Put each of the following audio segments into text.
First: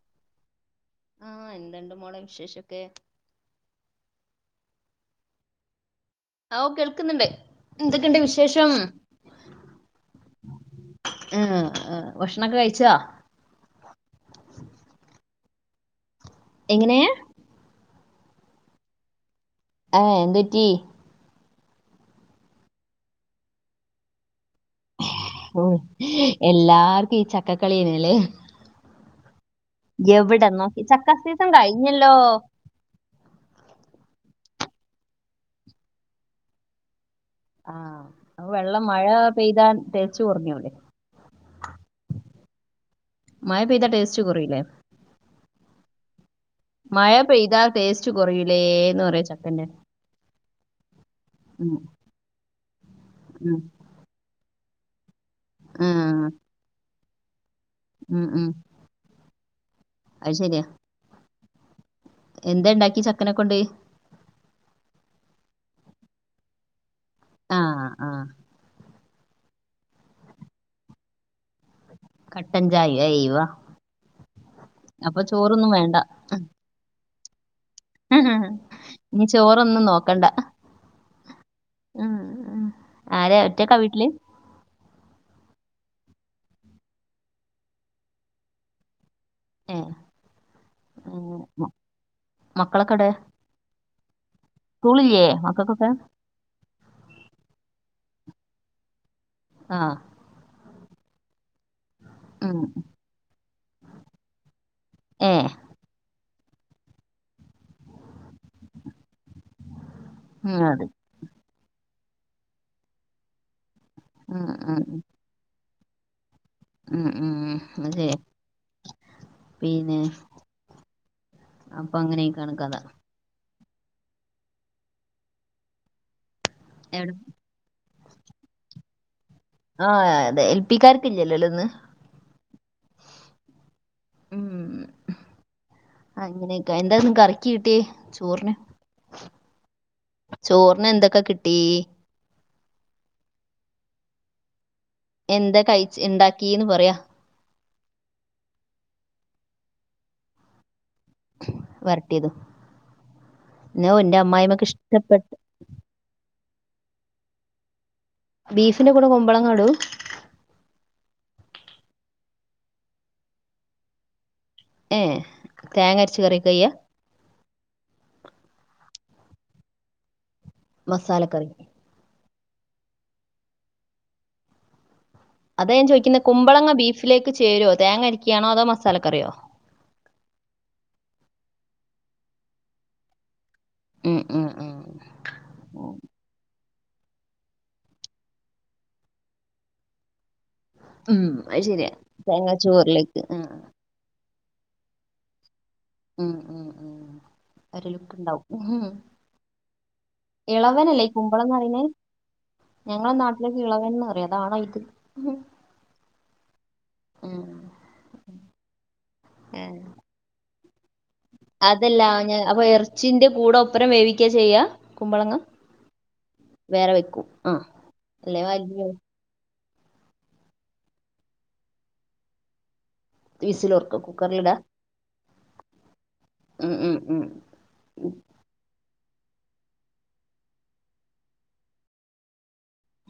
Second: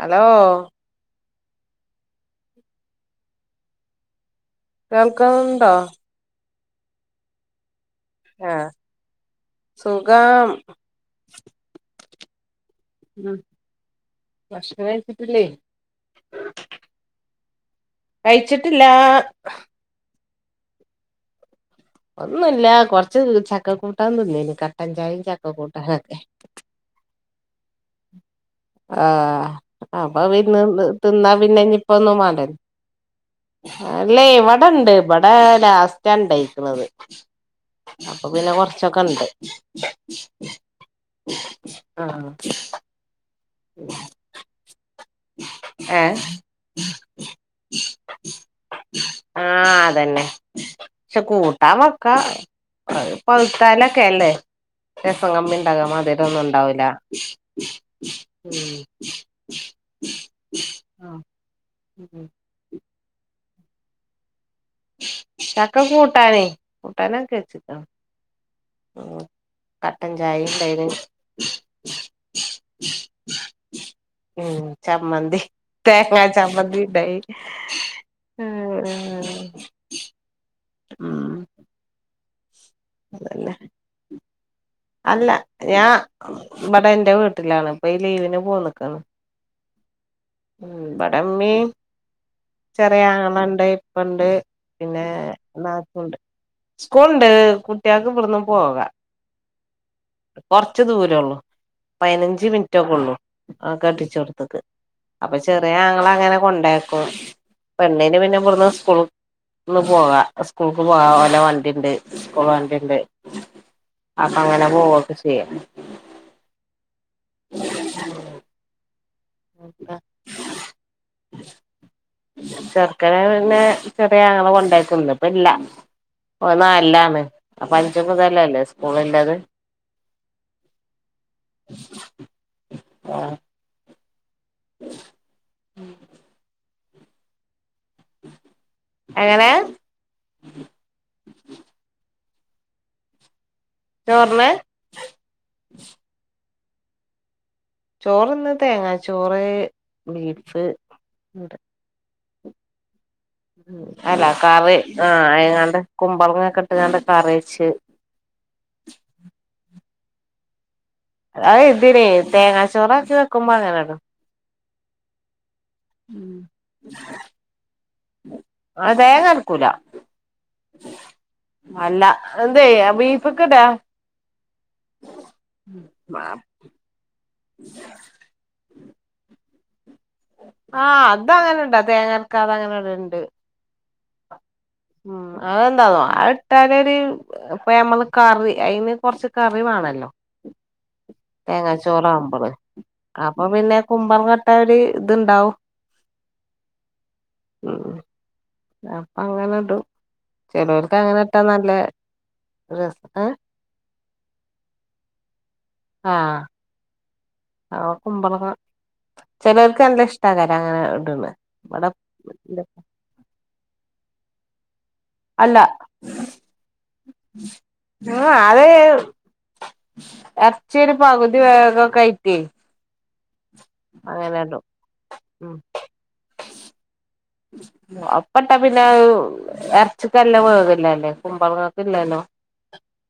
Hello ആ എന്ത്ണ്ട് മോളെ വിശേഷൊക്കെ കേൾക്ന്നുണ്ടോ ആ ഓ കേൾക്ന്ന്ണ്ട് എന്തൊക്കെണ്ട് ആഹ് വിശേഷം സുഖം ആ ആ ഭക്ഷണം കഴി ഉം ഭക്ഷണം കഴിച്ച്ട്ട്ല്ലേ എങ്ങനെയാ കഴിച്ച്ട്ട്ല്ല എ എന്തുറ്റി ഒന്നുല്ല കൊർച്ച് ചക്ക കൂട്ടാൻ തിന്നീനി ഓ എല്ലാർക്കും ഈ ചക്കക്കളിയല്ലേ ആ അപ്പ പിന്ന് നോക്കി ചക്ക തിന്നാ സീസൺ പിന്നെ ഇനി ഇപ്പോ കഴിഞ്ഞല്ലോ ഒന്നും വാണ്ടാലോ അല്ലേ ഇവിടെ ഇണ്ട് ഇവിടെ ലാസ്റ്റാണ്ടായ്ക്ക്ണത് ആ വെള്ളം മഴ ഇണ്ട് പെയ്താ തേച്ചു കോറഞ്ഞൂല്ലേ ആ മഴ പെയ്ത ടേസ്റ്റ് കൊറയുല്ലേ ഏഹ് മഴ പെയ്താ ടേസ്റ്റ് കൊറയൂലേന്ന് പറയാ ചക്കന്റെ ഷേ ഉം കൂട്ടാൻ വെക്കാ ഉം പഴുത്താലൊക്കെല്ലേ രസം കമ്മി ഉണ്ടാകാ ആഹ് മധുരോന്നും ഉണ്ടാവൂല്ല ഉം അയ് ശെരിയാ ഉം എന്താ ണ്ടാക്കിയെ ചക്കനെ കൊണ്ട് ചക്ക കൂട്ടാന് കൂട്ടാനൊക്കെ വച്ചിക്കാണ് ആഹ് ആഹ് ഉം കട്ടൻ ചായ ഉണ്ടയിന് കട്ടൻചായ് അയ്‌വാ ഉം ചമ്മന്തി തേങ്ങാ ചമ്മന്തി ഇണ്ടായി ഇനി ചോറൊന്നും നോക്കണ്ട ഉം ഉം ആരെ അതന്നെ ഒറ്റക്കാ വീട്ടില് അല്ല ഞാ ഇവടെ ഇന്റെ വീട്ടിലാണ് ഇപ്പോ ഈ ലീവിന് പോന്ന്ക്കണ് ഏഹ് ഇവിട ഉമ്മി മക്കളൊക്കെ ചെറിയ എവിടെ ആങ്ങളണ്ട് ഇപ്പണ്ട് പിന്നെ സ്കൂളില്ലേ മക്കൾക്കൊക്കെ നാത്തൂൻണ്ട് സ്കൂള്ണ്ട് കുട്ടികൾക്ക് ഇവിടന്ന് പോകാ ആഹ് ച്ച് ദൂരൊള്ളൂ പയ്നഞ്ച് മിൻറ്റൊക്കൊള്ളൂ ആ കെട്ടിച്ചോട്ത്ത്ക്ക് ഏ അപ്പൊ ചെറിയ ആങ്ങളങ്ങനെ കൊണ്ടയാക്കും പെണ്ണിന് പിന്നെ ഇവിട്ന്ന് സ്കൂള് ള് പോവ ഉം, സ്കൂൾക്ക് അത് പോവാ ഓലെ വണ്ടിണ്ട് സ്കൂൾ വണ്ടിണ്ട് അപ്പൊ ഉം, അങ്ങനെ ഉം, പോവൊക്കെ ചെയ്യും ഉം ഉം അതെ പിന്നെ അപ്പ ചെർക്കനെ പിന്നെ ചെറിയ ആങ്ങള കൊണ്ടയാക്കും ഇന്ന് പ്പ ഇല്ല ഓ എവിടെ നാല്ലാണ് അപ്പൊ അഞ്ച് മുതലല്ലെ സ്കൂള് ല്ലത് ആ അതെ എൽ പിക്കാർക്കില്ലല്ലോ ഇന്ന് ഉം അങ്ങനെയൊക്കെ എന്താ ഇന്ന് കറിക്ക് കിട് ട്ടി ചോറിന് എങ്ങനെ ചോറിനെന്തൊക്കെ കിട്ടി ചോർന് എന്താ കൈയ്ച്ച് ണ്ടാക്കിന്ന് പറയാ ചോറ് ന്ന് തേങ്ങാ ചോറ് ബീഫ് ണ്ട് ട്ട്യേതും അല്ല കറി ആ ഇഷ്ടപ്പെട്ട ആയങ്ങാണ്ട് കുമ്പളങൊക്കെ ഇട്ട് ങ്ങാണ്ട് കറീച്ച് ബീഫിന്റെ കൂടെ കുമ്പളങ്ങ ഇടും അത് ഇതിനെ തേങ്ങാച്ചോറൊക്കെ വെക്കുമ്പ അങ്ങനിടും ഏ തേങ്ങര്ച്ച് കറിക്കായ്യാ ആ തേങ്ങരക്കൂല മസാലക്കറി അതേ അ ബീഫ്ക്ക്ടാ അതാ ഞാൻ ചോയ്ക്ക്ന്നത് കുമ്പളങ്ങ ബീഫിലേക്ക് ചേരോ തേങ്ങ അരയ്ക്കാണോ അതോ മസാലക്കറിയോ ആ അതങ്ങനടാ തേങ്ങരക്കാതെ അങ്ങനെട്ല്ണ്ട് ഉം ഉം ഉം ഉം അതെന്താന്നോ അയ്ട്ടാല് [unintelligible] ഇപ്പ അമ്മള് കറി അയ്ന് കൊർച്ച് കറി വാണല്ലോ ഉം, അത് ശരിയാ തേങ്ങാച്ചോറാവുമ്പള് തേങ്ങാ ചോറിലേക്ക് അപ്പൊ ഉം പിന്നെ കുമ്പളങ്ങ ട്ടാ ഒര്ത്ണ്ടാവും ഉം ഉം ഉം ഒര് ഉം ലുക്ക്ണ്ടാവും. അപ്പൊ അങ്ങനെടും ചെലോർക്ക് ഇളവനല്ലേ ഈ അങ്ങനെ ഇട്ടാ നല്ല കുമ്പളങ്ങറിണെ രസ ഞങ്ങളെ ഏഹ് നാട്ടിലൊക്കെ ഇളവൻന്ന് പറിം അതാണോ ഇത് ആ ഉം ആ കുമ്പളങ്ങ ചിലർക്ക് നല്ല ഇഷ്ട്ടില്ല അങ്ങനെ ഇടണെ അതല്ലാ ഞാൻ അപ്പൊ ഇറച്ചിന്റെ കൂടെ ഒപ്പരം വേവിക്ക ചെയ്യാ കുമ്പളങ്ങ അല്ല വേറെ വെക്കും ആ അല്ലെ വലിയ ഇറച്ചീടെ പകുതി വേഗോക്കായിട്ടേ വിസിലോർക്ക കുക്കറിലിടാ ഉം ഉം ഉം ഉം അപ്പണ്ടാവിൻ പിന്നെ ഇറച്ചിക്കല്ല വേകല്ലല്ലേ കുമ്പളങ്ങക്കില്ലല്ലോ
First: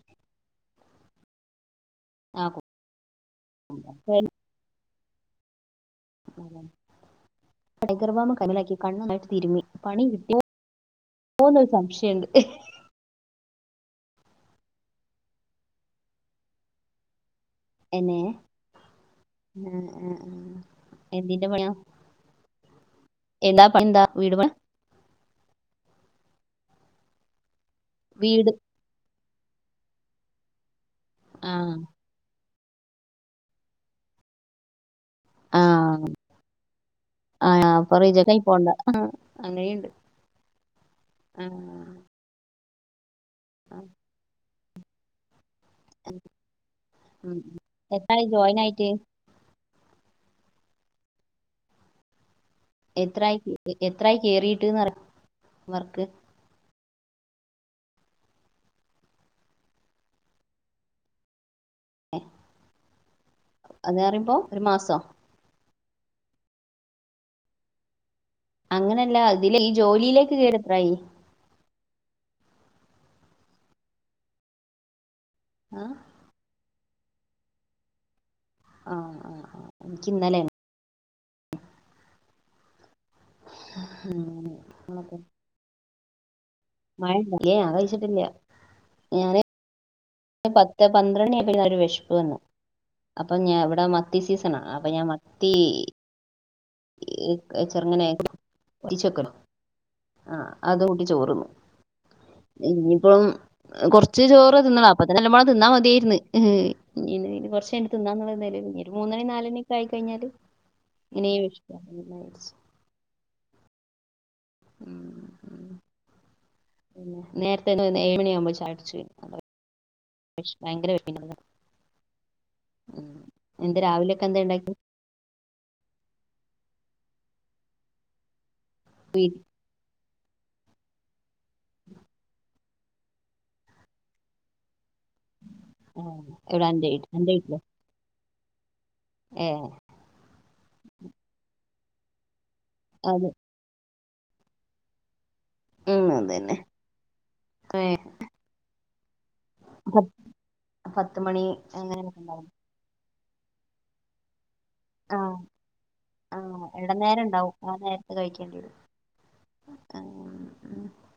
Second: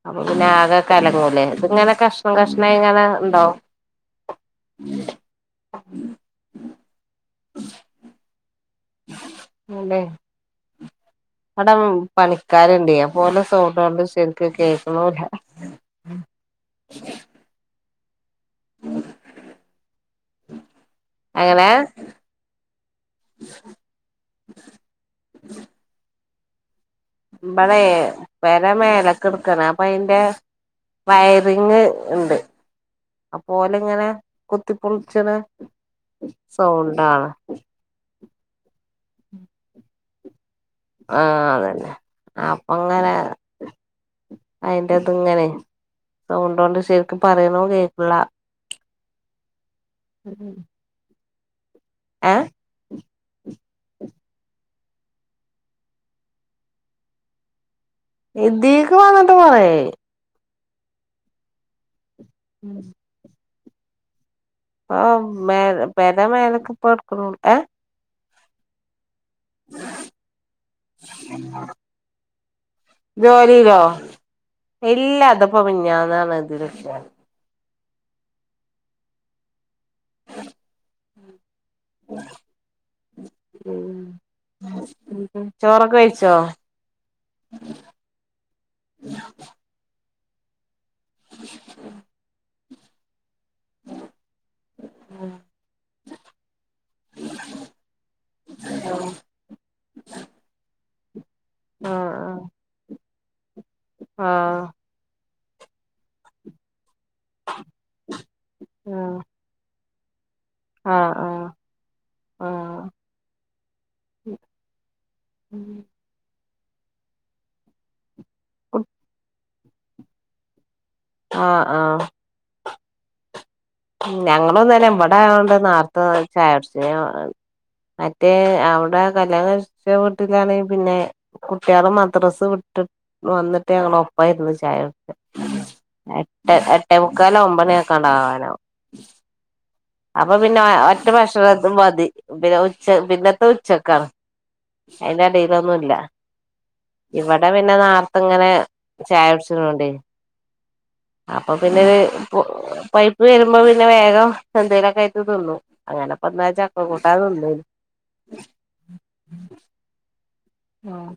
അപ്പ പിന്നെ ആകെ കലങ്ങൂലെ ഇങ്ങനെ കഷ്ണം ആഹ് കഷ്ണായി ഇങ്ങനെ ഉണ്ടാവും കുക്കർ ടൈഗർ ബം കണ്ണിലാക്കി കണ്ണ് ആകെ തീരുമ്മി പണി കിട്ടിയോ അവിടം പണിക്കാരുണ്ട് അപോലും തോട്ടാണ്ട് ശരിക്കും കേൾക്കുല എന്നെ ആ ആ എന്തിന്റെ അങ്ങനെ പണിയാ എന്താ പൺതാ വീടുപണ് ഇബ്ബ്ടെേ വീട് പെര മേലേക്കെടുക്കാണെ അപ്പ അയിന്റെ ആ വയറിങ്ങേ ഉണ്ട് അപ്പോലിങ്ങനെ കുത്തി പുളിച്ചണെ ആ സൗണ്ടാണ് ആ അപ്പൊ റിജക്ട് ആയി പോണ്ട അങ്ങനെയുണ്ട് ആ അതല്ലെ അപ്പൊങ്ങനെ ആ അയിന്റാത്തിങ്ങനെ സൗണ്ടൊണ്ട് ശരിക്കും ഉം. പറയണോ കേക്കൂള്ള എത്രായി ജോയിൻ ആയിട്ട് ഉം എത്രായി എത്രായി കേറീട്ടെന്ന റിയോ വർക്ക് എന്തേക്കെ വന്നിട്ട്. പറെ ഏ ഉം ഉം അത് പറയുമ്പോ ഒരു മാസോ ആ പെര മേലക്ക് പ്പോ ഇടക്ക്ണൊള്ളൂ ഏ അങ്ങനല്ല അതിലെ ഈ ജോലിയിലേക്ക് കേറി എത്രായി ജോലിയിലോ ഇല്ല അത്പ്പം ആ മിഞ്ഞാന്നാണ് ഇതിലിട്ടെ ആ ആ ആ എനിക്ക് ഇന്നലെണ് ഉ ഉ [inaudible] ഉം പിന്നെ ചോറൊക്കെ കഴിച്ചോ മഴണ്ട് ഞാൻ കഴിച്ചിട്ടില്ല ഞാന് പത്ത് പന്ത്രണ്ടണി ആയപ്പോ ഒരു വിശപ്പ് വന്നു അപ്പൊ ഞാൻ ഇവിടെ മത്തി സീസണാണ് അപ്പൊ ഞാൻ മത്തി ചെറങ്ങനെ വറ്റിച്ച് വെക്കോലോ ആ അത് കൂട്ടി ചോറുന്നു ആ ആ അപ്പളും കുറച്ച് ആ ചോറ് തിന്നൊള്ളൂ അപ്പത്തന്നെ എല്ലാം പാടെ തിന്നാ മതിയായിരുന്ന് ഹ് ഹ് ഇ ഇനി കൊറച്ച് തിന്നാന്നുള്ള ഒരു മൂന്നണി നാലണി ഒക്കെ ആയിക്കഴിഞ്ഞാല് ആ ആ ലൈറ്റ്സ് ഉ ഉം പിന്നെ നേരത്തെ ഒര് ഏഴുമണിയാവുമ്പോ ചായ കുടിച്ച് ഭയങ്കര വിഭിന്നത ആ ആ ഞങ്ങളുംതന്നെ ഇവടാവുമ്പോ നേരത്തെ ചായ കുടിച്ചു. മറ്റേ അവിടെ വീ- കല്യാണം കഴിച്ച വീട്ടിലാണെ പിന്നെ കുട്ടികള് മദ്രസ് വിട്ടി് വന്നിട്ട് ഞങ്ങള് ഒപ്പം ഇരുന്നു ചായ കുടിച്ച ആ, എട്ട് എവിടെ എന്റെ എട്ടേ വീട്ടിൽ എന്റെ മുക്കാല് വീട്ടില് ഒമ്പണിയൊക്കെ ആകാനാവും ഏ അപ്പൊ പിന്നെ ഒറ്റ ഭക്ഷണും മതി പിന്നെ ഉച്ചക് അത് പിന്നത്തെ ഉച്ചക്കാണ് അയിന്റെ എടേലൊന്നും ല്ല ഉം, അത് തന്നെ ഇവിടെ പിന്നെ ഏ, നാർത്തെ ഇങ്ങനെ ചായട്ച്ച്ണൊണ്ടെ പത്ത് മണി അപ്പൊ പിന്നെ ഒര് അങ്ങനെയൊക്കെ ഉണ്ടാവും പൈപ്പ് വരുമ്പോ പിന്നെ വേഗം എന്തേയിലൊക്കെ ആയിട്ട് ആഹ് തിന്നും അങ്ങനെപ്പതാ ആഹ് ചക്ക കൂട്ടാൻ ഇടനേരം തിന്ന് ഉണ്ടാവും ആ നേരത്ത് കഴിക്കേണ്ടി വരും ഉം ആഹ്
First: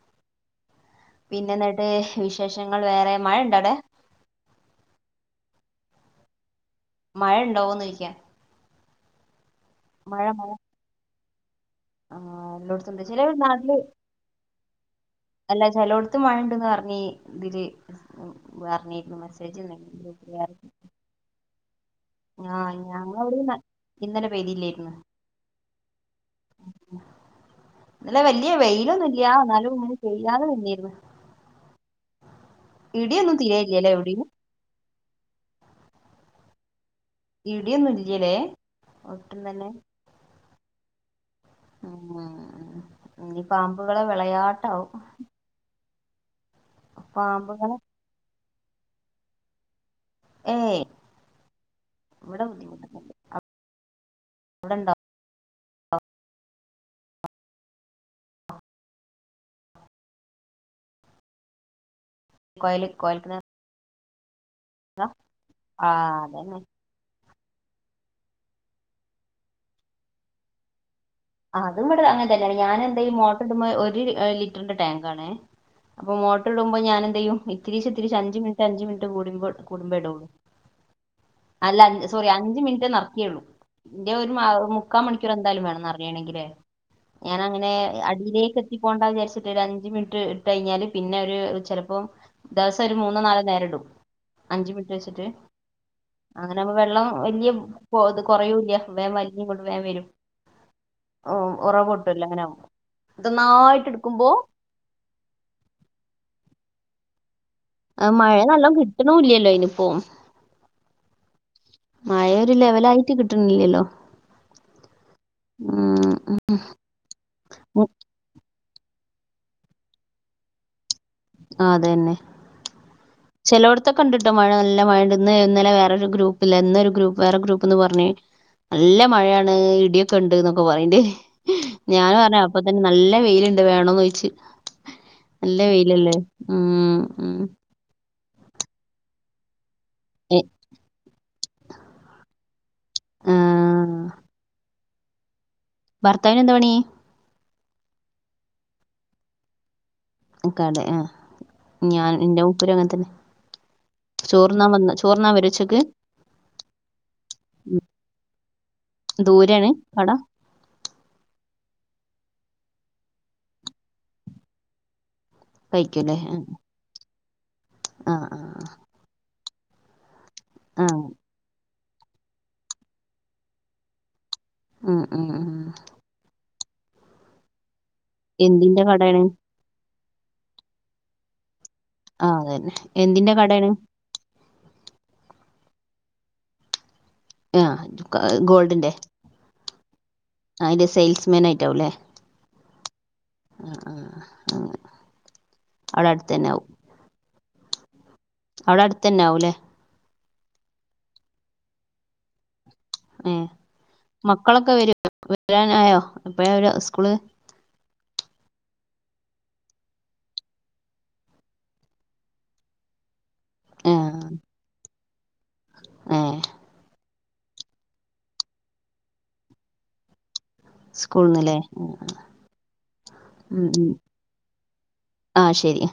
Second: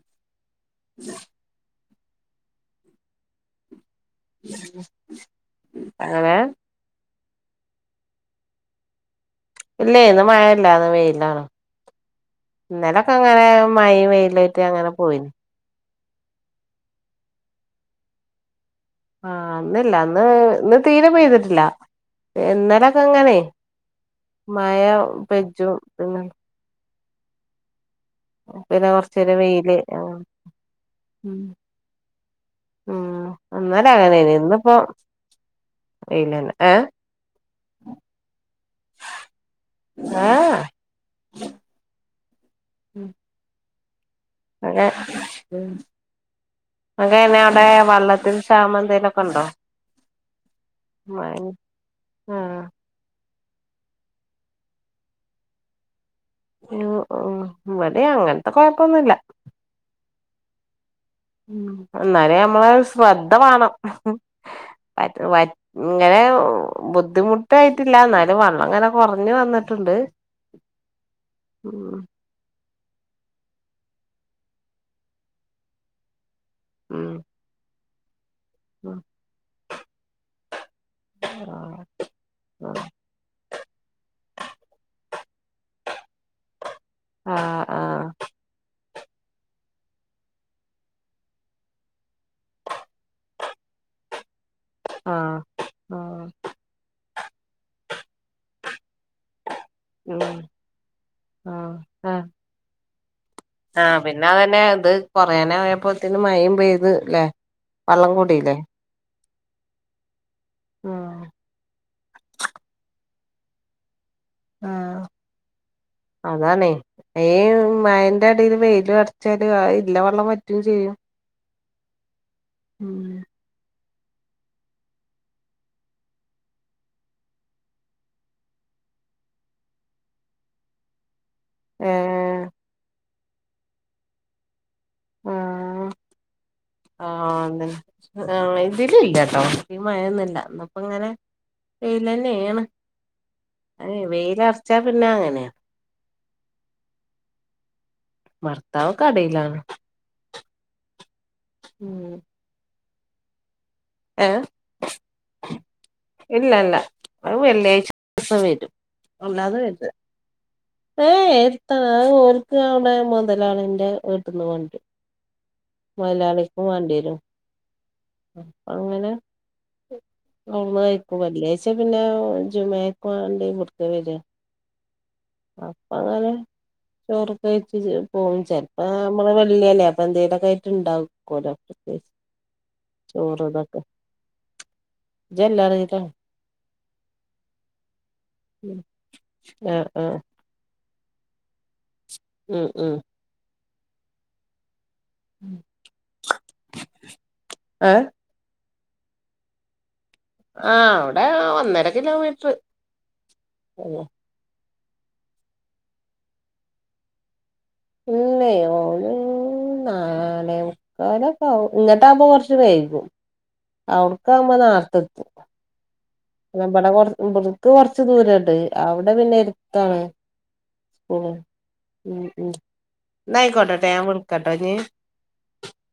പിന്നെ എന്നിട്ട് വിശേഷങ്ങൾ വേറെ മഴ ഇണ്ടോ അടെ എങ്ങനെ മഴയുണ്ടോന്ന് ചോയ്ക്കാ ഇല്ലെ ഇന്ന് മഴ ഇല്ല ന്ന് വെയിലാണ് ആഹ് എല്ലോടത്തുണ്ട് ഇന്നലൊക്കെ ചില അങ്ങനെ നാട്ടില് മഴിം വെയിലും ആയിട്ട് അങ്ങനെ പോയിന് അല്ല ചെലോടത്ത് മഴ ഉണ്ട്ന്ന് പറഞ്ഞ് ഇതില് പറഞ്ഞിരുന്നു ആഹ് മെസ്സേജ് ഇന്നില്ല ഇന്ന് ഉണ്ടായിരുന്നു. ഇന്ന് തീരെ പെയ്തിട്ടില്ല ആഹ് ഇന്നലൊക്കെ ങ്ങനൈ ഞങ്ങളവിടെയും ഇന്നലെ മയ പെയ്തില്ലായിരുന്നു പെജും പിന്നെ ഇന്നലെ വല്യ പിന്നെ വെയിലൊന്നുംല്യ കൊറച്ചേരം വെയില് എന്നാലും അങ്ങനെ പെയ്യാതെ നിന്നീരുന്നു ഉം ഉം ഇന്നലെ അങ്ങനെന്നൈനു ഇന്നിപ്പോ വെയിലന്നെ ഏ ഇടിയൊന്നും ഇല്ല്യ ലെ ഒട്ടും തന്നെ ഉ [unintelligible] ഉം ഉം ഉം ഇഞ്ഞി പാമ്പുകളെ അതെ വിളയാട്ടാവും അങ്ങെന്നെ പാമ്പ് അവിടെ വള്ളത്തിൽ ക്ഷാമന്തേലൊക്കെ ഉണ്ടോ ഏയ് മഴ ആ അവിടെണ്ടോ ഇവിടെ അങ്ങനത്തെ കൊഴപ്പൊന്നുല്ല ഉം അന്നേരേ നമ്മളെ ഒരു കൊയല് കൊയൽ ശ്രദ്ധ കിണറാ മാണം ആ ങ്ങനെ അതന്നെ ബുദ്ധിമുട്ട് ട്ടായിട്ടില്ല എന്നാലും വള്ളം ഇങ്ങനെ കൊറഞ്ഞു വന്നിട്ടുണ്ട് അതും ഉം ഇവിടെ അങ്ങനെ തന്നെയാണ് ഞാന് മോട്ടറ്ടുമ്പ ഒരു ലിറ്ററിന്റെ ടാങ്കാണ് ട്ടറ്ടുമ്പോ ഞാന് ഉം എന്ത് ചെയ്യും ഇത്തിരിച്ചെ ഇത്തിരിച്ചെ അഞ്ച് മിനിറ്റ് അഞ്ച് മിനിറ്റ് കോ കൂടുമ്പോേടേള്ളൂ ആഹ് അല്ല സോറി അഞ്ച് മിനിറ്റ് നിറക്കിയേള്ളൂ ഇൻ്റെ ഒരു മുക്കാ മണി എന്തായാലും വേണംന്ന് അറിയണെങ്കില് ആഹ് ഞാനങ്ങന ആഹ് അടിയിലേക്ക് എത്തി പോണ്ട വിചാരിച്ചിട്ട് ഒരു അഞ്ച് മിനിറ്റ് ഇട്ട് കഴിഞ്ഞാല് പിന്നെ ഒരു ചിലപ്പോം ദിവസം ഒരു മൂന്നോ നാലോ നേരിടും അഞ്ച് മിനിറ്റ് വെച്ചിട്ട് ആഹ് ആഹ് അങ്ങനെുമ്പോ വെള്ളം വല്യ ഇത് കുറയൂല്ല വലിഞ്ഞ് ങ്ങനെ കൊടുപയാൻ വരും ഉം ആഹ് ഉറവൊട്ടൂല്ല ആഹ് അങ്ങന ആഹ് പിന്നെ അതന്നെ ഇത് കൊറനെ യപ്പോത്തന് മയയും പെയ്ത് ല്ലേ വള്ളം മഴ കൂടില്ലേ നല്ലണം കിട്ടണൂല്ലല്ലോ ഇനിപ്പോ ആഹ് മഴ ഒരു ലെവലായിട്ട് കിട്ടുന്നില്ലല്ലോ ആ അതാണ് ഉം, മയെൻ്റെ എടിൽ വെയില് വ ചരി ഇല്ല വെള്ളം വറ്റും ചെയ്യും ആ അതെെന്നെ ഉം ഇ കണ്ടിട്ട് മഴ നല്ല മഴ ഇന്നലെ വേറെരു ഗ്രൂപ്പ് ഇല്ല ഇന്നൊരു ഗ്രൂപ്പ് വേറെ ഗ്രൂപ്പ് എന്ന് പറഞ്ഞ നല്ല മഴയാണ് ഇടിയൊക്കെ ഉണ്ട് എന്നൊക്കെ പറണ്ട് ഞൻ പറഞ്ഞ് ഏഹ് അപ്പ തന്നെ നല്ല വെയിലുണ്ട് വേണന്ന് ചോദിച്ച് നല്ല ആഹ് വെയിലല്ലേ ഉം ഉം ആഹ് ഇതില് ഇല്ല കേട്ടോ ഈ മയൊന്നില്ല എന്നപ്പ ഇങ്ങനെ വെയിലന്നെെയണ് അ ആഹ് വെയിലറച്ചാ പിന്നെ അങ്ങനെയാണ് ഭർത്താവിന് എന്താ പണി ഭർത്താവ് കടേലാണ്. കട ആ ഞാൻ എന്റെ മൂപ്പരും അങ്ങനെത്തന്നെ ഏഹ് ചോർന്നാ വന്ന ചോർന്നാ വരൊ ഉ ച്ചക്ക് ഇല്ല ഇല്ല അ വെള്ളിയാഴ്ച ദിവസം വരും അല്ലാതെ ദൂരെയാണ് വരുത് കട ഏ എര്ത്താണ് അ ഓൽക്ക് അവ് ടെ മൊതലാളിൻറെ വീട്ടിന്ന് കൊണ്ട് രും കഴിക്കൂലേ മൊയ്യാളിക്കും വേണ്ടിരും ആ ആ അങ്ങനെ ഔട്ന്ന് ആ കയിക്കും വെള്ളിയാഴ്ച പിന്നെ ജുമുഅക്ക് വാണ്ടി ഇവ്ട് ക്കാ വര ഉം ഉം ഉം അപ്പ അങ്ങനെ ചോറക്കെ വെയ്ച്ച് പോവും. എന്തിന്റെ ചെൽപ്പോ കടയാണ് നമ്മള് വെള്ളിയല്ലേ എന്തെലൊക്കെ ആയിട്ട്ണ്ടാക്കോലോ ആ അതന്നെ എന്തിന്റെ കടയാണ് ചോറ്തക്ക [unintelligible] ആ്ഗോൾഡിന്റെ ആഹ് ആഹ് ആയിന്റെ സെയിൽസ്മാൻ ആയിട്ടാവും അല്ലേ ഉം ഉം ആ ആഹ ആ അവിടെ അടുത്ത് തന്നെ ആാവും. ഏഹ് അവിടെ അടുത്തെ ന്നെ ആവും ല്ലേ. ആ അവിടെ ഒന്നര കിലോമീറ്റർ ഏ മക്കളൊക്കെ വരു വരാനായോ എപ്പോഴാ സ്കൂള് ഇല്ലേ ഓല് നാലേ മുക്കാലക്കെ ആവും. ഇങ്ങട്ടാവുമ്പോ കൊർച്ച് വൈകും. ഏ അവിട്ക്കാവുമ്പോ നാർത്തെ എത്തും ഏ ന്നാ ബടെ കൊർ ഇബ്ടക്ക് കൊർച്ച് ദൂരണ്ട്. അവിടെ പിന്നെ എര്ത്താണ്. ഉം സ്കൂളിന്നല്ലേ ഉം ഉം ഉം ന്നയിക്കോട്ടട്ടെ ഉം. ഞാൻ വിളിക്കട്ടോ ന്ന് ആ ശരി